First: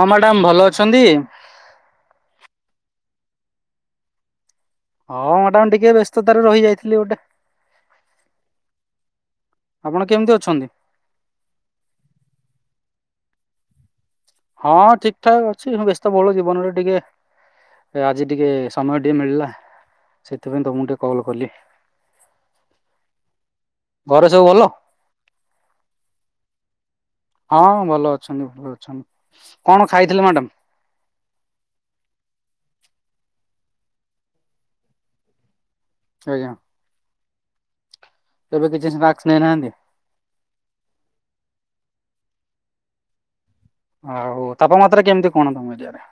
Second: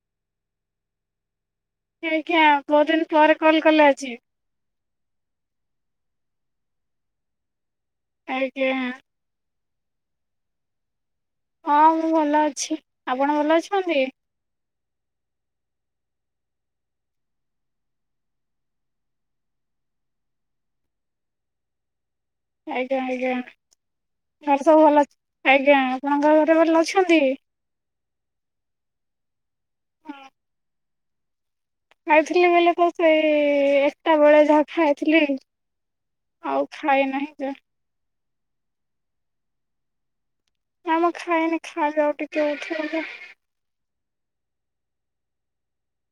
ହଁ ମ୍ୟାଡାାମ ଭଲ ଅଛନ୍ତି। ଆଜ୍ଞା ବହୁତ ଦିନ ପରେ କଲ କଲେ ଆଜି। ହଁ ମ୍ୟାଡମ ଟିକେ ବ୍ୟସ୍ତତାରେ ରହି ଯାଇଥିଲି ଗୋଟେ ଆଜ୍ଞା। ଆପଣ କେମିତି ଅଛନ୍ତି? ହଁ ମୁଁ ଭଲ ଅଛି ଆପଣ ଭଲ ଅଛନ୍ତି। ହଁ ଠିକ ଠାକ୍ ଅଛି ମୁଁ ବ୍ୟସ୍ତ ବହୁଳ ଜୀବନରେ ଟିକେ ଆଜି ଟିକେ ସମୟ ଟିକେ ମିଳିଲା ସେଥିପାଇଁ ତ ମୁକୁ ଟିକେ କଲ୍ କଲି ଆଜ୍ଞା ଆଜ୍ଞା ଘରେ ସବୁ ଭଲ ଅ ଆଜ୍ଞା ଆପଣଙ୍କ ଘରେ ଭଲ ଅଛି। ହଁ ଭଲ ଅଛନ୍ତି ଭଲ ଅଛନ୍ତି କଣ ଖାଇଥିଲେ ମ୍ୟାଡାମ ଖାଇଥିଲି ବୋଲେ ତ ସେଇ ଏକଟା ବଳେଆ ଯାଗ ଖ ଖାଇଥିଲି। ଆଉ ଖାଏ ନାହିଁ। ଆଜ୍ଞା। ତବେ କିଛି ରାକ୍ସ ନେଇନାହାନ୍ତି। ଆମ ଖାଏନି ଖାଇବା ଆଉ ଟିକେ ଉଠ ହ ହଉ ତାପମାତ୍ରା କେମିତି କଣ ତମ ଏଠଆରେ?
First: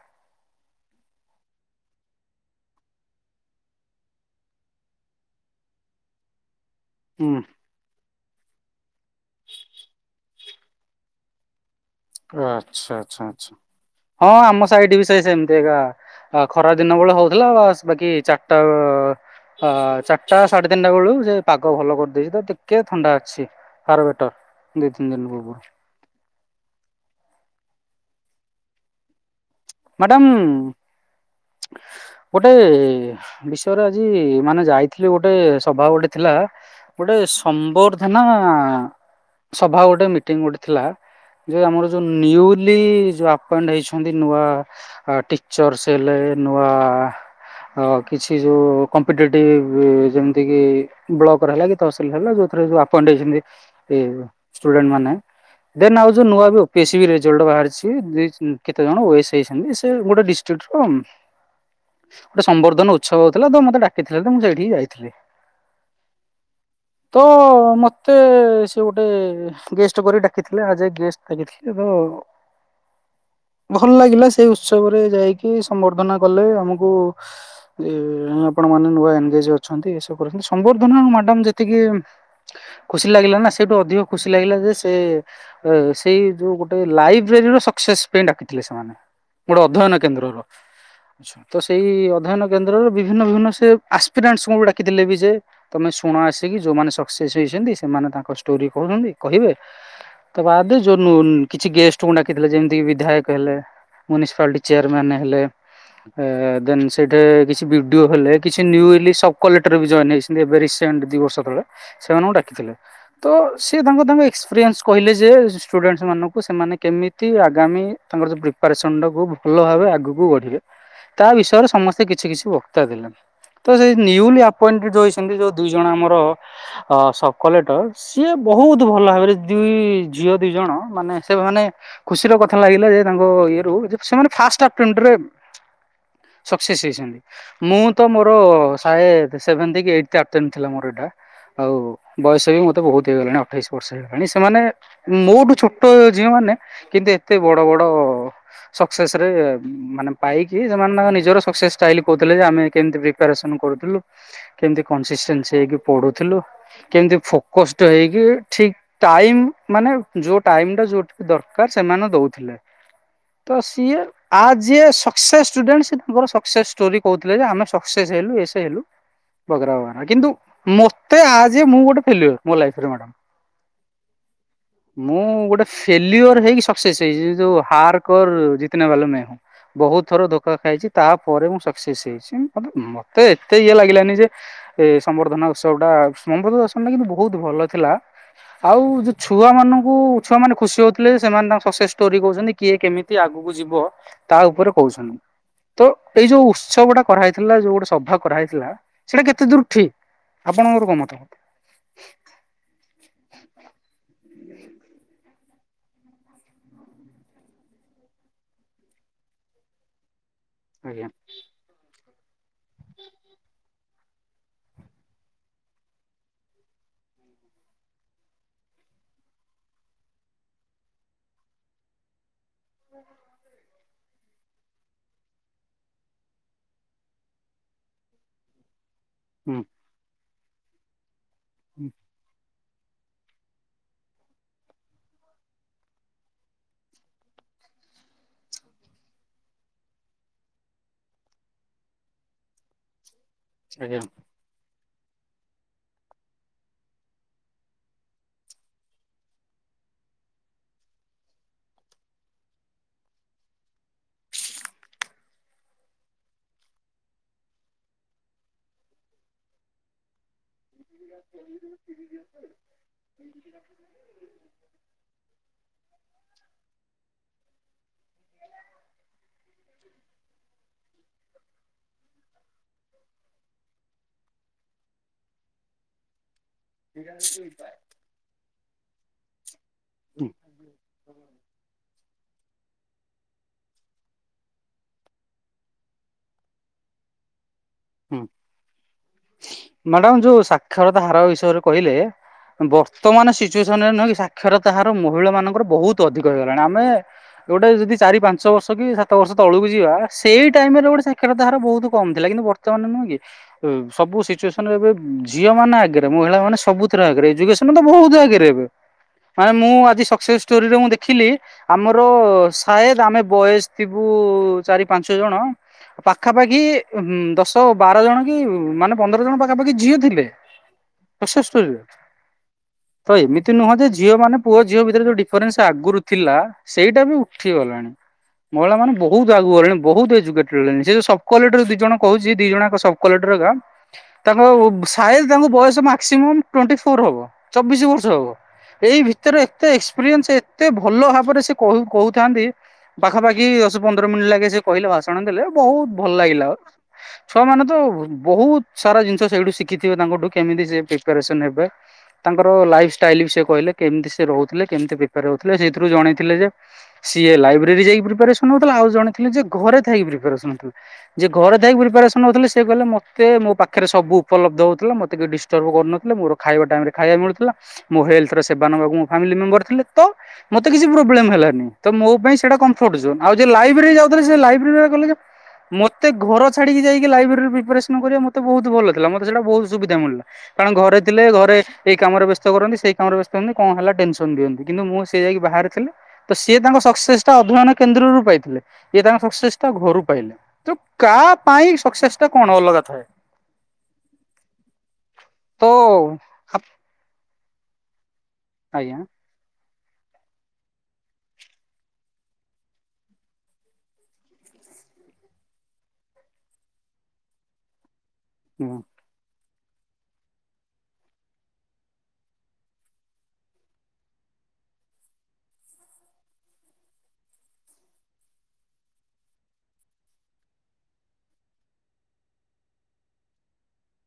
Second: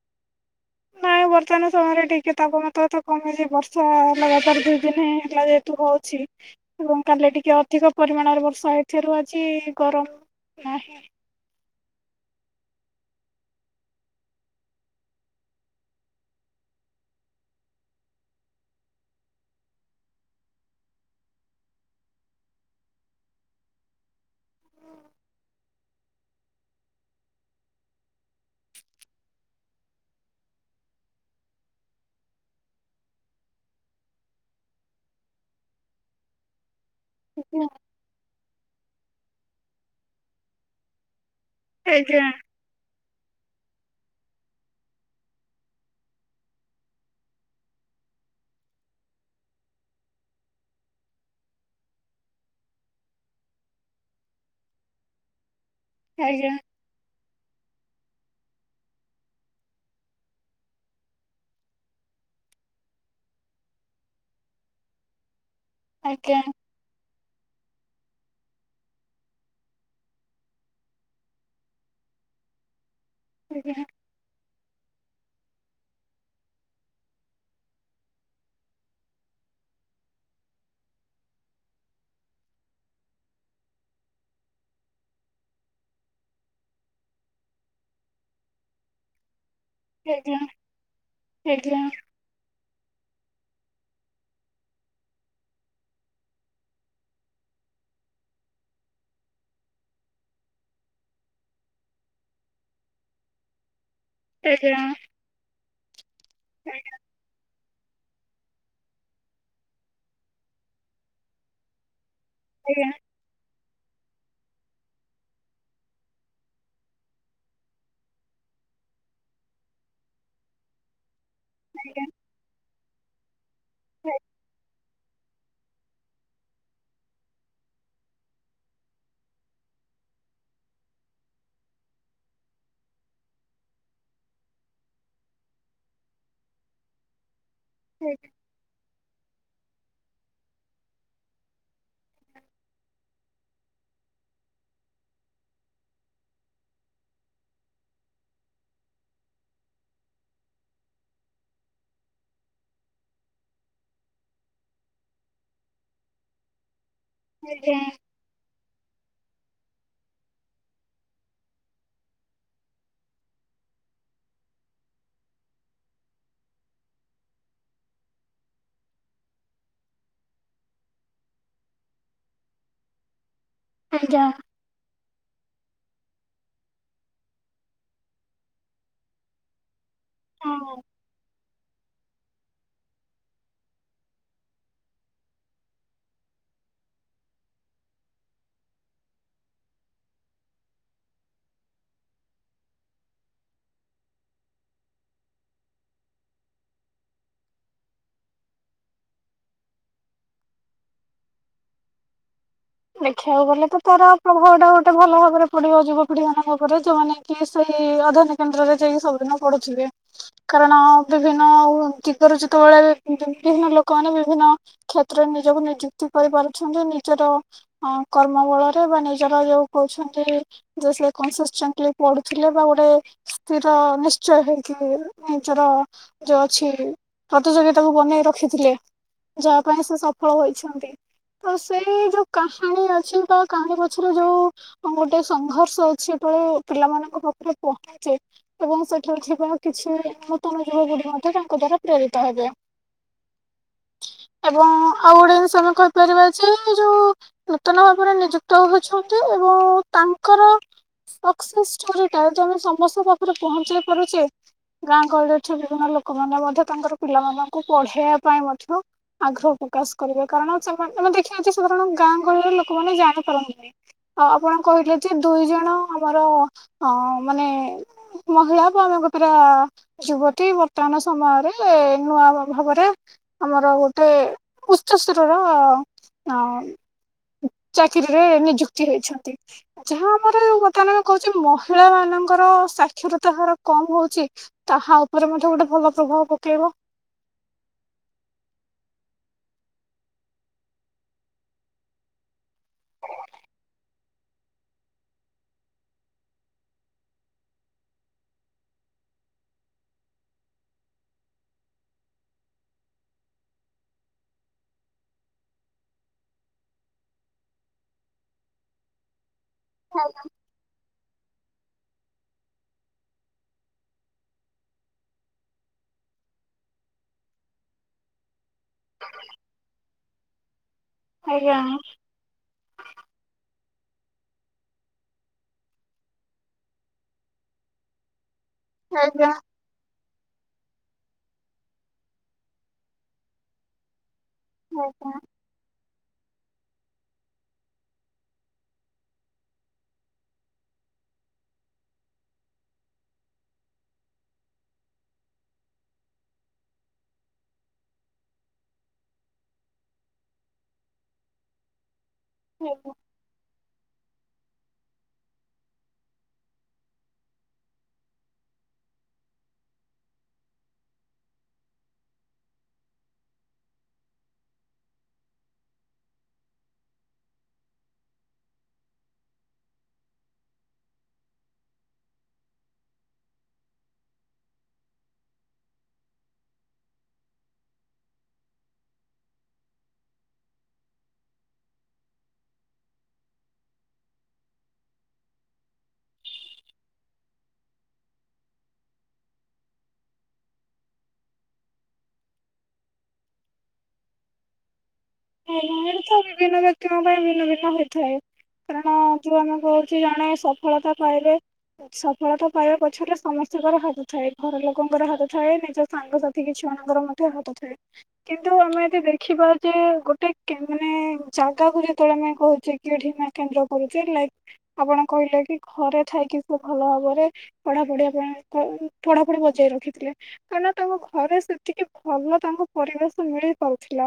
ନାଇଁ ବର୍ତ୍ତମାନ ସମୟରେ ଟିକେ ତାପମାତ୍ରା ତ କମେଛି ବର୍ଷା ଲଗାତାର ଦୁଇ ଦିନ ହେଲା ଯେହେତୁ ହଉଛି। ଏବଂ କାଲି ହୁଁ ଟିକେ ଅଧିକ ପରିମାଣରେ ବର୍ଷା ଏଥିରୁ ଅଛି ଗରମ ନାହିଁ। ଆଛା ଆଛା ଆଛା ହଁ ଆମ ସାଇଡି ବି ସେଇ ସେମିତି କା ଖରା ଦିନ ବେଳ ହଉଥିଲା ବାସ୍ ବାକି ଚାରିଟା ଚାରିଟା ସାଢେ ତିନିଟା ବେଳକୁ ସେ ପାଗ ଭଲ କରିଦେଇଛି ତ ଟିକେ ଥଣ୍ଡା ଅଛି ଫାର ବେଟର ଦି ତିନି ଦିନ ପୂର୍ବରୁ। ମ୍ୟାଡାମ ଗୋଟେ ବିଷୟରେ ଆଜି ମାନେ ଯାଇଥିଲୁ ଗୋଟେ ସଭା ଗୋଟେ ଥିଲା ଗୋଟେ ସମ୍ବର୍ଦ୍ଧନା ହଁ, ସଭା ଗୋଟେ ମିଟିଂ ଗୋଟେ ଥିଲା। ଯେ ଆମର ଯୋଉ ଆଜ୍ଞା ନିୟୁଲି ଯେଉଁ ଆପେଣ୍ଡ ହେଇଛନ୍ତି ନୂଆ ଟିଚର୍ସ ହେଲେ ନୂଆ କିଛି ଯୋଉ କମ୍ପିଟେଟିଭ ଯେମିତିକି ବ୍ଲକର ହେଲା କି ତହସିଲ ହେଲା ଯୋଉଥିରେ ଆପଏଣ୍ଟ ହେଇଛନ୍ତି ଷ୍ଟୁଡେଣ୍ଟ ମାନେ ଦେନ ଆଉ ଯଉ ନୂଆ ଆଜ୍ଞା। ବି ଓପି ବିହିଛି ଜଉଟା ବାହାରିଛି ଦି କେତେ ଜଣ ଓ ଏସ ଦେଛନ୍ତି। ସେ ଗୋଟେ ଡିଷ୍ଟ୍ରିକ୍ଟର ଗୋଟେ ସମ୍ବର୍ଦ୍ଧନ ଉତ୍ସବ ହଉଥିଲା ତ ମୋତେ ଡାକିଥିଲେ ତ ମୁଁ ସେଇଠି ଯାଇଥିଲି। ଆଜ୍ଞା ତ ମ ମତେ ସେ ଗୋଟେ ଗେଷ୍ଟ କରି ଡାକିଥିଲେ ଆଜ୍ ଏ ଗେଷ୍ଟ ଡାକିଥିଲେ ତ ଆଜ୍ଞା ଭଲ ଲାଗିଲା ସେ ଉତ୍ସବରେ ଯାଇକି ସମ୍ବର୍ଦ୍ଧନା କଲେ ଆମକୁ ଆପଣ ମାନେ ନୂଆ ଏନଗେଜ୍ ଅଛନ୍ତି ଏସବୁ ଅଛନ୍ତି ସମ୍ବର୍ଦ୍ଧନା ମ୍ୟାଡମ ଯେତିକି ଖୁସି ଲାଗିଲା ନା ସେଇଠୁ ଅଧିକ ଖୁସି ଲାଗିଲା ଯେ ସେ ସେଇ ଯୋଉ ଗୋଟେ ଲାଇବେରୀର ସକ୍ସେସ ପାଇଁ ଡାକିଥିଲେ ସେମାନେ। ଗୋଟେ ଅଧ୍ୟୟନ ଆଜ୍ଞା କେନ୍ଦ୍ରର ଛତ ଆଜ୍ଞା ସେଇ ଅଧ୍ୟୟନ କେନ୍ଦ୍ରରେ ବିଭି ବିଭିନ୍ନ ବିଭିନ୍ନ ସେ ଆସ୍ପିରାନ୍ସ କୁ ଡାକିଥିଲେ ବି ସେ ତମେ ଶୁଣ ଆସିକି ଯୋଉମାନେ ସକ୍ସେସ୍ ହେଇଛନ୍ତି ସେମାନେ ତାଙ୍କ ଷ୍ଟୋରି କହୁଛନ୍ତି କହିବେ ତା ବାଦ ଯୋଉ କିଛି ଗେଷ୍ଟଙ୍କୁ ଡାକିଥିଲେ ଯେମିତିକି ବିଧାୟକ ହେଲେ ମ୍ୟୁନିସିପାଲିଟି ଆଜ୍ଞା ଚେୟାରମ୍ୟାନ୍ ହେଲେ ଦେନ୍ ସେଇଠେ କିଛି ହେଲେ କିଛି ସବକଲେକ୍ଟର ବି ଜଏନ୍ ହେଇଛନ୍ତି ରସେଣ୍ଟ ଦି ବର୍ଷ ତଳେ। ସେମାନଙ୍କୁ ଡାକିଥିଲେ ଆଜ୍ଞା ।ତ ସେ ତାଙ୍କ ତାଙ୍କ ଏକ୍ସପିରିଏନ୍ସ କହିଲେ ଯେ ଷ୍ଟୁଡେଣ୍ଟସ୍ ମାନଙ୍କୁ ସେମାନେ କେମିତି ଆଗାମୀ ତାଙ୍କର ପ୍ରି ପାସଣ୍ଡ କୁ ଭଲ ଭାବେ ଆଗକୁ ବଢିବେ। ତା ବିଷୟରେ ସମସ୍ତେ କିଛି କିଛି କତଦଥିଲା। ତ ସେଇ ନିଉଲି ଆପଏଣ୍ଟେଡ ଯଉ ଯଉ ଦିଇ ଜଣ ଆମର ସବକଲେକ୍ଟର ସିଏ ବହୁତ ଭଲ ଭାବରେ ଦୁଇ ଝିଅ ଦି ଜଣ ମାନେ ସେ ମାନେ ଖୁସିର କଥା ଲାଗିଲା ଯେ ତା ଇଏ ରୁ ସେମାନେ ଫାଷ୍ଟ ଆଟେଣ୍ଡେରେ ସକ୍ସେସ୍ ହେଇଛନ୍ତି। ମୁଁ ତ ମୋର ସାହେ ସେଭେନ୍ କି ଏଇଟ୍ ଆଟେଣ୍ଡେ ଥିଲା ମୋର ଏଇଟା ଆଉ ବୟସ ବି ମୋତେ ବହୁତ ହେଇଗଲାଣି ଅଠେଇଶ ବର୍ଷ ହେଇଗଲାଣି ସେମାନେ ମୋଠୁ ଛୋଟ ଝିଅମାନେ କିନ୍ତୁ ଏତେ ବଡ଼ ବଡ଼ ସକ୍ସେସରେ ମାନେ ପାଇକି ସେମାନେ ତାଙ୍କ ନିଜର ସକ୍ସେସ ଟା କହୁଥିଲେ ଯେ ଆମେ କେମତି ପ୍ରିପ୍ରେୟାରେସନ କରୁଥିଲୁ କେମତିସି କନସିଣ୍ଟାସି ହେଇକି ପଢୁଥିଲୁ। କେମିତି ଆଜ୍ଞା ଫୋକଷ୍ଟ ହେଇକି ଠିକ୍ ଟାଇମ ମାନେ ଯୋଉ ଟାଇମ ଟା ଯୋଉଥିରେ ଦରକାର ସେମାନେ ଦଉଥିଲେ। ତ ସିଏ ଆଜଏ ସକ୍ସେସ୍ ଷ୍ଟୁଡେଣ୍ଟ ମେ ତାଙ୍କର ସକ୍ସେସ୍ ଷ୍ଟୋରି କହୁଥିଲେ ଯେ ଆମେ ସକ୍ସେସ୍ ହେଲୁ ଏସେ ହେଲୁ ବଗେରାବ ଗେରା କିନ୍ତୁ ମତେ ଆଜ ଏ ମୁଁ ଗୋଟେ ଫେଲୁଅର ମୋ ଲାଇଫରେ ମ୍ୟାଡମ। ଆଜ୍ଞା। ମୁଁ ଗୋଟେ ଫେଲିୟୋର ହେଇକି ସକ୍ସେସ୍ ହେଇ ଯୋଉ ହାର୍ କ ଜିତେ ନାଁ ବାଲା ମେ ହୁଁ ବହୁତ ଥର ଧୋକା ହଁ ଖାଇଛି। ତା ପରେ ମୁଁ ସକ୍ସେସ୍ ହେଇଛି। ମତେ ମତେ ଏତେ ଇଏ ଲାଗିଲାନି ଯେ ଏ ସମ୍ବର୍ଦ୍ଧନା ଉତ୍ସବ ଟା ସମ୍ବର୍ଦ୍ଧନା ଦର୍ଶନ ଟା କିନ୍ତୁ ବହୁତ ଭଲ ଥିଲା। ଆଉ ଯୋଉ ଛୁଆ ମାନଙ୍କୁ ଛୁଆ ମାନେ ଖୁସି ହଉଥିଲେ। ସେମାନେ ତାଙ୍କ ସକ୍ସେସ୍ ଷ୍ଟୋରି କହୁଛନ୍ତି। କିଏ କେମିତି ଆଗକୁ ଯିବ ତା ଉପରେ କହୁଛନ୍ତି। ତ ଏଇ ଯୋଉ ଉତ୍ସବଟା କରାହେଇଥିଲା ଯୋଉ ଗୋଟେ ସଭା କରାହେଇଥିଲା ସେଇଟା କେତେ ଦୂର ଠିକ୍ ଆପଣଙ୍କର କଣ ମତ? ଦେଖିବାକୁ ପଢିବ ଯୁବପିଢି ମାନଙ୍କ ଉପରେ ଯୋଉମାନେ କି ସେଇ ଅଧ୍ୟୟନ କେନ୍ଦ୍ରରେ ଯାଇକି ସବୁଦିନ ପଢୁଥିବେ। କାରଣ ଆଜ୍ଞା ବିଭିନ୍ନ ଚତ ରଚିତ ବେଳେ ବିଭିନ୍ନ ଲୋକମାନେ ବିଭିନ୍ନ କ୍ଷେତ୍ରରେ ନିଜକୁ ନିଯୁକ୍ତି କରିପାରୁଛନ୍ତି। ନିଜର କର୍ମ ବଳରେ ବା ନିଜର ଯୋଉ କହୁଛନ୍ତି। ଯେ ସେ କସ [unintelligible] ପଢୁ ଥିଲେ ବା ଗୋଟେ ସ୍ଥି ତ ନିଶ୍ଚୟ ହେଇକି ନିଜର ଯୋଉ ଅଛି ପ୍ରତିଯୋଗିତାକୁ ବନେଇ ରଖିଥିଲେ। ହୁଁ ଯାହା ପାଇଁ ସେ ସ ହ ହୋଇଛନ୍ତି। ତ ହୁଁ ସେଇ ଯୋଉ କାହାଣୀ ଅଛି ବା କାହାଣୀ ପଛରେ ଯୋଉ ଗୋଟେ ସଂଘର୍ଷ ଅଛି। ଯେତେବେଳେ ପିଲାମାନଙ୍କ ପାଖରେ ପହଞ୍ଚେ ଏବଂ ସେଠାରେ ଥିବା କିଛି ନୂତନ ଯୁବପିଢି ମଧ୍ୟ ତାଙ୍କ ଦ୍ଵାରା ପ୍ରେରିତ ହେବେ। ଆଜ୍ଞା। ଏବଂ ଆଉ ଗୋଟେ ଜିନିଷ ଆମେ କହିପାରିବା ଯେ ଯୋଉ ନୂତନ ଭାବରେ ନିଯୁକ୍ତ ହଉଛନ୍ତି ଏବଂ ତାଙ୍କର ସକ୍ସେସ୍ ଷ୍ଟୋରି ଟା ଯଦି ଆମେ ସମସ୍ତଙ୍କ ପାଖରେ ପହଞ୍ଚେଇ ପାରୁଛେ। ଗାଁ ଗହଳିରେ ଠଥିବା ବିଭିନ୍ନ ଲୋକମାନେ ମଧ୍ୟ ତାଙ୍କର ପିଲାମାନଙ୍କୁ ପଢେଇବା ପାଇଁ ମଧ୍ୟ ଆଗ୍ରହ ପ୍ରକାଶ କରିବେ। କାରଣ ତମେ ଦେଖିବା ଅଛି ସୁଧାରଣ ଗାଁ ଗହଳିରେ ଲୋକମାନେ ଜାଣିପାରନ୍ତିନି। ଆଉ ଆପଣ କହିଲେ ଯେ ଦୁଇ ଜଣ ଆମର ଅ ମାନେ ମହିଳା ବା ଆମେ ଗ ପା ଯୁବତୀ ବର୍ତ୍ତମାନ ସମୟରେ ନୂଆ ଭାବରେ ଆମର ଗୋଟେ ଉଶ୍ଚ [unintelligible] ଚାକିରିରେ ନିଯୁକ୍ତି। ହେଇଛନ୍ତି। ଯାହା ହୁଁ ଆମର କଥା ମାନେ କହୁଛେ ମହିଳା ମାନ ଙ୍କର ସାକ୍ଷରତା ହାର କମ୍ ହଉଛି। ତାହା ଉପରେ ମଧ୍ୟ ଗୋଟେ ଭଲ ପ୍ରଭାବ ପକେଇବ। ହୁଁ ମ୍ୟାଡାମ ଯୋଉ ସାକ୍ଷରତା ହାର ବିଷୟରେ କହିଲେ ବର୍ତ୍ତମାନ ସିଚୁଏସନ ରେ ନହଁ ସାକ୍ଷରତା ହାର ମହିଳା ମାନଙ୍କର ବହୁତ ଅଧିକ ହେଇଗଲାଣି। ଆମେ ଗୋଟେ ଯଦି ଚାରି ପାଞ୍ଚ ବର୍ଷ କି ସାତ ବର୍ଷ ତଳକୁ ଯିବା ସେଇ ଟାଇମ୍ ରେ ଗୋଟେ ସାକ୍ଷରତା ହାର ବହୁତ କମ୍ ଥିଲା। କିନ୍ତୁ ବର୍ତ୍ତମାନ ମାନେ ନୁହେଁ କି ସବୁ ସିଚୁଏସନ ଏ ଝିଅ ମାନେ ଆଗେରେ। ମହିଳା ମାନେ ସବୁଥିରେ ଆଗେରେ। ଏଜୁକେସନ ତ ବହୁତ ଆଗେରେ ଏବେ। ମାଇ ମୁଁ ଆଜି ସକ୍ସେସ୍ ଷ୍ଟୋରିରେ ମୁଁ ଦେଖିଲି। ଆମର ସାଏଦ ଆମେ ବୟସ ଥିବୁ ଚାରି ପାଞ୍ଚ ଜଣ ପାଖାପାଖି ଦଶ ତ ବାର ଜଣ କି ମାନେ ପନ୍ଦର ଜଣ ପାଖାପାଖି ଝିଅ ଥିଲେ। ଆଜ୍ଞା ତ ଏମିତି ଏ ନୁହଁ ଯେ ଝିଅ ମାନେ ପୁଅ ଝିଅ ଭିତରେ ଯୋଉ ଡିଫରେନ୍ସ ଆଗରୁ ଥିଲା ସେଇଟା ବି ଉଠିଗଲାଣି। ମହିଳାମାନେ ବହୁତ ଆଜ୍ଞା ଆଗୁ ଗଲେଣି। ବହୁତ ଖେଳେନି ସେ ଯଉ ସବକ୍ୱାଲିଟିରୁ ଦୁଇ ଜଣ କହୁଛି। ଦିଇ ଜଣ ଯାକ ସବକ୍ୱାଲିଟି ରହିଲା। ତାଙ୍କର ଆଜ୍ଞା ସାଏଦ୍ ତାଙ୍କୁ ବୟସ ମା ମାକ୍ସିମମ୍ ଟ୍ବେଣ୍ଟିଫୋର୍ ହେବ ଚବିଶ ବର୍ଷ ହବ ଏଇ ଭିତରେ ଏତେ ଏକ୍ସପିରିଏନ୍ସ ଏତେ ଭଲ ଭାବରେ ସେ କହୁଥାନ୍ତି ପାଖାପାଖି ଦଶ ପନ୍ଦର ମିନିଟ୍ ଲାଗେ ସେ କହିଲେ ଭାଷଣ ଦେଲେ ବହୁତ ଭଲ ଲାଗିଲା। ଛୁଆମାନେ ତ ବହୁତ ସାରା ଜିନିଷ ସେଇଠୁ ଶିଖିଥିବେ ତାଙ୍କଠୁ କେମିତି ସେ ପ୍ରିପାରେସନ ହେବେ। ତାଙ୍କର ଲାଇଫ୍ ଆଜ୍ଞା ଷ୍ଟାଇଲ ବି ସେ କହିଲେ କେମିତି ସେ ରହୁ ଥିଲେ କେମିତି ପ୍ରେପେର୍ ହଉଥିଲେ ସେଥିରୁ ଜଣେଥିଲେ ଯେ ସିଏ ଲାଇବ୍ରେରୀ ଯାଇକି ପ୍ରିପାରେସନ ହଉଥିଲା ଆଉ ଜଣଥିଲେ ଘରେ ଥାଇକି ପ୍ରିପାରେସନ୍ ହେଉଥିଲା ଯେ ଘରେ ଥାଇକି ପ୍ରିପା ସେ କହିଲେ ମତେ ମୋ ପାଖରେ ସବୁ ଉପଲବ୍ଧ ହଉଥିଲା ମତେ କେହି ଡିଷ୍ଟର୍ବ କରୁନଥିଲେ ମୋର ଖାଇବା ଟାଇମ ରେ ଖାଇବା ମିଳୁଥିଲା ମୋ ହେଲଥର ସେବା ନବାକୁ ମୋ ଫାମିଲି ମେମ୍ବର ଥିଲେ ତ ମୋତେ କିଛି ପ୍ରୋବ୍ଲେମ ହେଲାନି ତ ମୋ ପାଇଁ ସେଟା କନଫର୍ଟ ଜୋନ ଆଉ ଲାଇବ୍ରେରୀ ଯାଉଥିଲେ ସେ ଲାଇବ୍ରେରୀ ବାଲା କହିଲେ ଯେ ମତେ ଘର ଛାଡିକି ଯାଇକି ଲାଇବ୍ରେରୀ ପ୍ରିପାରେସନ କରିବା ମତେ ବହୁତ ଭଲ ଥିଲା ମତେ ସେଟା ବହୁତ ସୁବିଧା ମିଳିଲା କାରଣ ଘରେ ଥିଲେ ଘରେ ଏଇ କାମରେ ବ୍ୟସ୍ତ କରନ୍ତି ସେଇ କାମରେ ବ୍ୟସ୍ତ ହୁଅନ୍ତି କଣ ହେଲା ଟେନସନ ଦିଅନ୍ତି କିନ୍ତୁ ମୁଁ ସେ ଯାଇକି ବାହାରେ ଥିଲେ ତ ସିଏ ତାଙ୍କ ସକ୍ସେସ୍ ଟା ଅଧ୍ୟୟନ କେନ୍ଦ୍ର ରୁ ପାଇଥିଲେ ଇଏ ତାଙ୍କ ସକ୍ସେସ୍ ଟା ଘରୁ ପାଇଲେ ତ କାହା ପାଇଁ ସକ୍ସେସ ଟା କଣ ଅଲଗା ଥାଏ। ହେ ଏ ତ ବିଭିନ୍ନ ବ୍ୟକ୍ତିଙ୍କ ପାଇଁ ଭିନ୍ନ ଭି ହୋଇଥାଏ। କାରଣ ଆଜ୍ଞା। ଯୋଉ ମାନଙ୍କ କିଛି ଜଣେ ସଫଳତା ପାଇଲେ ସଫଳତା ପାଇବା ପଛରେ ସମସ୍ତଙ୍କର ହାତ ଥାଏ ଘର ଲୋକଙ୍କର ହାତ ଥାଏ ନିଜ ସାଙ୍ଗସାଥି କିଛି ଜଣଙ୍କର ମଧ୍ୟ ହାତ ଥାଏ। କିନ୍ତୁ ଆମେ ଯଦି ଦେଖିବା ଯେ ଗୋଟେ ମାନେ ଜାଗାକୁ ଯେତେବେଳେ ଆମେ କହୁଛେ କି ଢିମା କେନ୍ଦ୍ର କରୁଛେ ଲାଇକ ଆପଣ କହିଲେ କି ଘରେ ଥାଇକି ସେ ଭଲ ଭାବରେ ପଢାପଢି ଆପଣଙ୍କ ପଢାପଢି ବଜେଇ ରଖିଥିଲେ କାହିଁନା ତାଙ୍କ ଘରେ ସେତିକି ଭଲ ତାଙ୍କ ପରିବେଶ ମିଳିପାରୁଥିଲା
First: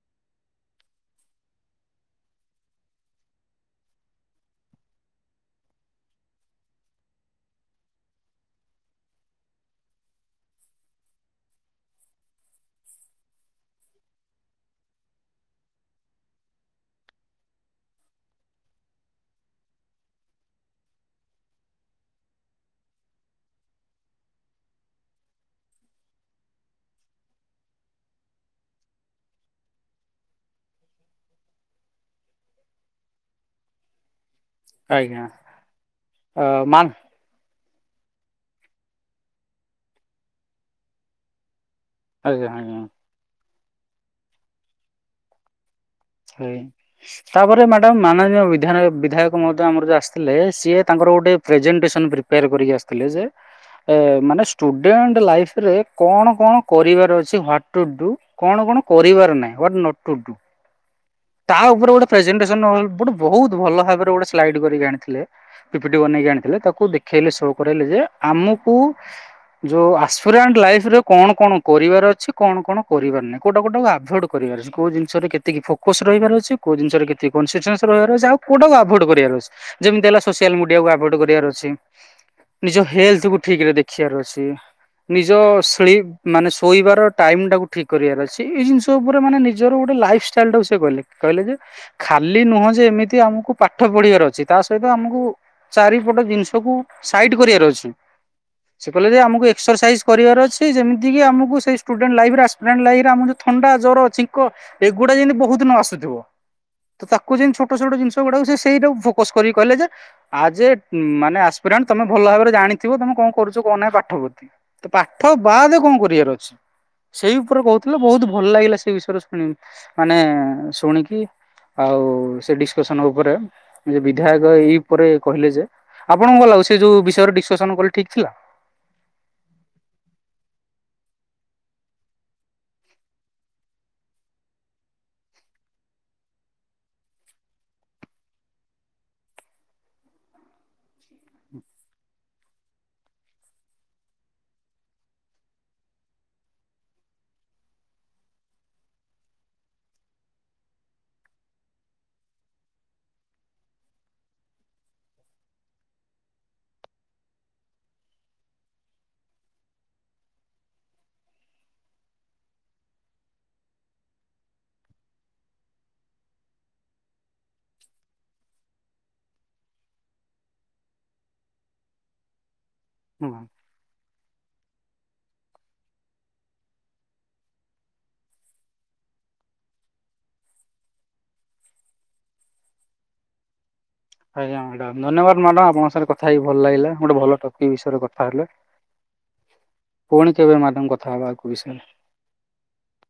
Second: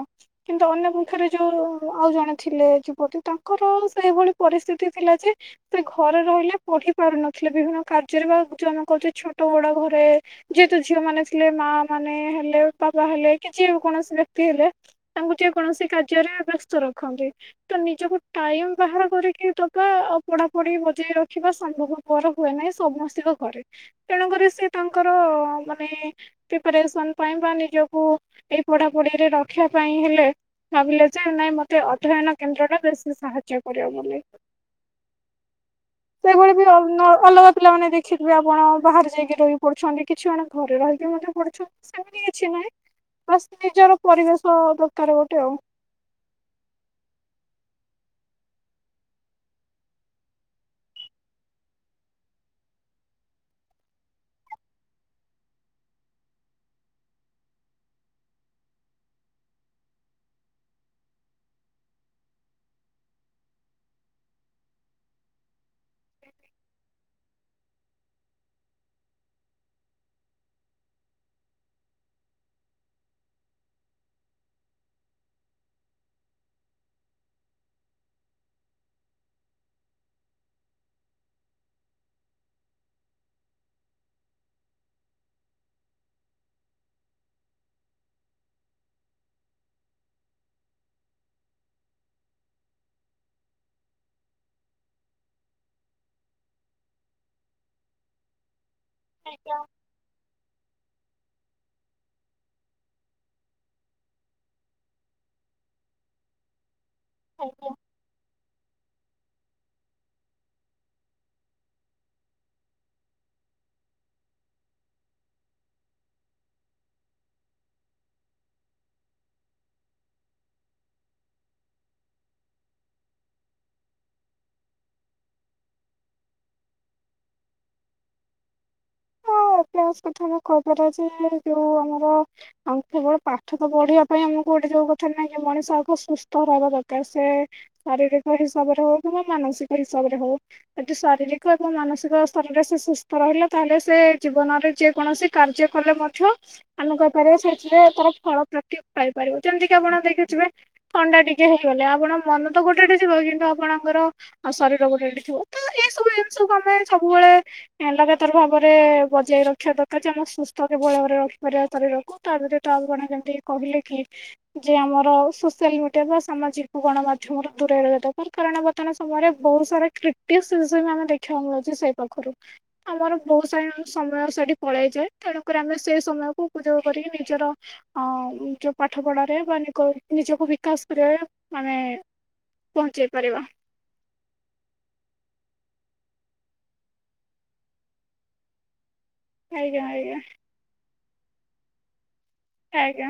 କିନ୍ତୁ ଅନ୍ୟ ଖରେ ଯୋଉ ଆଉ ଜଣେ ଥିଲେ ଯୁବତୀ ତାଙ୍କର ସେଇଭଳି ପରିସ୍ଥିତି ଥିଲା ଯେ ସେ ଘରେ ରହିଲେ ପଢି ପାରୁନଥିଲେ ବିଭିନ୍ନ କାର୍ଯ୍ୟରେ ବା ଯୋଉ ଆମେ କହୁଛେ ଛୋଟ ବଡ ଘରେ ଯେହେତୁ ଝିଅ ମାନେ ଥିଲେ ମା ମାନେ ହେଲେ ବାବା ହେଲେ କି ଯିଏ କୌଣସି ବ୍ୟକ୍ତି ହେଲେ ତାଙ୍କୁ ଯିଏ କୌଣସି କାର୍ଯ୍ୟରେ ବ୍ୟସ୍ତ ରଖନ୍ତି ତ ନିଜକୁ ଟାଇମ ବାହାର କରିକି ଦବା ପଢ଼ାପଢ଼ି ବଜେଇ ରଖିବା ସମ୍ଭବପର ହୁଏ ନାହିଁ ସମସ୍ତଙ୍କ ଘରେ ତେଣୁକରି ସେ ତାଙ୍କର ମାନେ ପ୍ରିପାରେସନ ପାଇଁ ବା ନିଜକୁ ଏଇ ପଢାପଢ଼ିରେ ରଖିବା ପାଇଁ ହେଲେ ଭାବିଲେ ଯେ ନାଇଁ ମତେ ଅଧ୍ୟୟନ କେନ୍ଦ୍ର ଟା ବେଶୀ ସାହାଯ୍ୟ କରିବ ବୋଲି। ଆଜ୍ଞା ସେଭଳି ବି ମାନ ଅଲଗା ପିଲାମାନେ ଦେଖିଥିବେ ଆପଣ ବାହାରେ ଯାଇକି ରହିକି ପଢ଼ୁଛନ୍ତି କିଛି ମାନେ ଘରେ ରହିକି ମଧ୍ୟ ପଢୁଛନ୍ତି। ଏମିତି ଆଜ୍ଞା କିଛି ନାଇଁ ଆଜ୍ଞା। ବାସ ନିଜର ପରିବେଶ ଦରକାର ହେବ। ଆଉ। ତାପରେ ମ୍ୟାଡ଼ାମ ମାନନୀୟ ବିଧାୟକ ମହୋଦୟ ଆମର ଯଉ ଆସିଥିଲେ ସିଏ ତାଙ୍କର ଗୋଟେ ପ୍ରେଜେଣ୍ଟେସନ ପ୍ରିପେୟାର କରିକି ଆସିଥିଲେ ଯେ ମାନେ ଷ୍ଟୁଡେଣ୍ଟ ଲାଇଫରେ କଣ କଣ କରିବାର ଅଛି ହାଟ ଟୁ ଡୁ କଣ କଣ କରିବାର ନାହିଁ ହ୍ୱାଟ ନଟ ଟୁ ଡୁ। ତା ଉପରେ ଗୋଟେ ପ୍ରେଜେଣ୍ଟେସନ ଗୋଟେ ବହୁତ ଭଲ ଭାବରେ ଗୋଟେ ସ୍ଲାଇଡ କରିକି ଆଣିଥିଲେ ପିପିଟି ବନେଇକି ଆଣିଥିଲେ ତାକୁ ଦେଖେଇଲେ ଶୋ କରେଇଲେ ଯେ ଆମକୁ ଯଉ ଅସ୍ପରେଣ୍ଟ ଲାଇଫ ରେ କଣ କଣ କରିବାର ଅଛି କଣ କଣ କରିବାର ନାହିଁ କୋଉଟା କୋଉଟାକୁ ଆଭଏଡ୍ କରିବାର ଅଛି କଉ ଜିନିଷରେ କେତିକି ଫୋକ କସ୍ ରହିବାର ଅଛି କଉ ଜିନିଷରେ କେତିକି କଣ କନ୍ସିଷ୍ଟାନ୍ସ ରହିବାର ଅଛି ଆଉ କୋଉଟାକୁ ଆଭୋଏଡ କରିବାର ଅଛି ଯେମିତି ହେଲା ସୋସିଆଲ ମିଡିଆକୁ ଆଭୋଏଡ କରିବାର ଅଛି ନିଜ ହେଲଥ କୁ ଠିକ ରେ ଦେଖିବାର ଅଛି ନିଜ ଶ ମାନେ ଶୋଇବାର ଟାଇମ ଟାକୁ ଠିକ କରିବାର ଅଛି ଏଇ ଜିନିଷ ଉପରେ ମାନେ ନିଜର ଗୋଟେ ଲାଇଫଷ୍ଟାଇଲ ଟା ସେ କହିଲେ କହିଲେ ଯେ ଖାଲି ନୁହଁ ଯେ ଏମିତି ଆମକୁ ପାଠ ପଢିବାର ଅଛି ତା ସହିତ ଆମକୁ ଚାରିପଟ ଜିନିଷକୁ ସାଇଡ କରିବାର ଅଛି। ସେ କହିଲେ ଯେ ଆମକୁ ଆଜ୍ଞା ଏକ୍ସରସାଇଜ କରିବାର ଅଛି ଯେମିତି ଆମକୁ ସେଇ ଷ୍ଟୁଡେଣ୍ଟ ଲାଇଫରେ ଆସ୍ପିରେଣ୍ଟ ଲାଇଫରେ ଆମର ଥଣ୍ଡା ଜର ଛିଙ୍କ ଏଗୁଡା ଯେମିତି ବହୁ ନ ଆସୁଥିବ। ତ ତାକୁ ଯେମିତି ଛୋଟ ଆଜ୍ଞା। ଛୋଟ ଜିନିଷ ସେ ଗୁଡାକୁ ସେ ସେଇଟାକୁ ଫୋକସ କରିକି କହିଲେ ଯେ ଆଜ ଏ ମାନେ ଆସ୍ପାରାଣ୍ଟ ତମେ ଭଲ ଭାବରେ ଜାଣିଥିବ ତମେ କଣ କରୁଚ କଣ ନାହିଁ ପାଠ ପ୍ରତି ତ ପାଠ ବାଦ କଣ କରିବାର ଅଛି ସେଇ ଉପରେ କହୁଥୁଲେ ବହୁତ ଭଲ ଲାଗିଲା ସେ ବିଷୟରେ ଶୁଣି ମାନେ ଶୁଣିକି ଆଉ ସେ ଡିସକସନ ଉପରେ ଯେ ବିଧାୟକ ଏଇ ଉପରେ କହିଲେ ଯେ ଆପଣଙ୍କୁ କଣ ଲାଗୁଛି ସେ ଯୋଉ ବିଷୟରେ ଡିସକସନ କଲେ ଠିକ ଥିଲା? ହଁ [unintelligible] କରବାର ଯେ ଯୋଉ ଆମର କେବଳ ପାଠ ତ ପଢିବା ପାଇଁ ଆମକୁ ଗୋଟେ ଯୋଉ କଥା ନାହିଁ କି ମଣିଷ ଆଗ ସୁସ୍ଥ ରହିବା ଦରକାର ସେ ଶାରୀରିକ ହିସାବରେ ହଉ କିମ୍ବା ମାନସିକ ହିସାବରେ ହଉ ଯଦି ଶାରୀରିକ ଏବଂ ମାନସିକ ସ୍ତରରେ ସେ ସୁସ୍ଥ ରହିଲା ତାହେଲେ ସେ ଜୀବନରେ ଯେକୌଣସି କାର୍ଯ୍ୟ କଲେ ମଧ୍ୟ ଆମେ କହିପାରିବା ସେଥିରେ ତାର ଫଳ ପ୍ରାପ୍ତି ପାଇପାରିବ ଯେମିତିକି ଆପଣ ଦେଖିଥିବେ ଥଣ୍ଡା ଟିକେ ହେଇଗଲେ ଆପଣ ମନ ତ ଗୋଟେଠି ଥିବ କିନ୍ତୁ ଆପଣଙ୍କର ଶରୀର ଗୋଟେଠି ଥିବ ତ ଏଇସବୁ ଜିନିଷକୁ ଆମେ ସବୁବେଳେ ଲଗାତାର ଭାବରେ ବଜାଇ ରଖିବା ଦରକାର ଯେ ଆମ ସୁସ୍ଥ [unintelligible] ଭାବରେ ରଖିପାରିବା ଶରୀରକୁ ତାପରେ ଏଟା ଆଉ କଣ କେମିତି କହିଲେକି ଯେ ଆମର ସୋସିଆଲ ମିଡିଆ ବା ସାମାଜିକ ଗଣମାଧ୍ୟମରୁ ଦୂରେଇ ରହିବା ଦରକାର କାରଣ ବର୍ତ୍ତମାନ ସମୟରେ ବହୁତ ସାରା କ୍ରିଟିସିଯଜିମ ଆମେ ଦେଖିବାକୁ ମିଳୁଛି ସେଇ ପାଖରୁ। ଆମର ହଁ ବହୁତ ସା ସେଠି ପଳେଇଚେ ତେଣୁକରି ଆମେ ସେ ସମୟକୁ ଉପଯୋଗ କରିକି ନିଜର ଯଉ ପାଠ ପଢ଼ାରେ ବା ନିକ-ନିଜକୁ ବିକାଶ କରିବାରେ ଆମେ ପହଞ୍ଚେଇ ପାରିବା। ଆଜ୍ଞା ମ୍ୟାଡ଼ାମ ଧନ୍ୟବାଦ ମ୍ୟାଡାମ ଆପଣଙ୍କ ସାଙ୍ଗ ରେ କଥା ହେଇକି ଭଲ ଲାଗିଲା ଗୋଟେ ଭଲ ଟପିକ ବିଷୟରେ କଥା ହେଲେ। ଆଜ୍ଞା ଆଜ୍ଞା ପୁଣି କେବେ ମ୍ୟାଡ଼ାମ କ କଥା ହବା ଆଉ କୋଉ ବିଷୟରେ ଆଜ୍ଞା।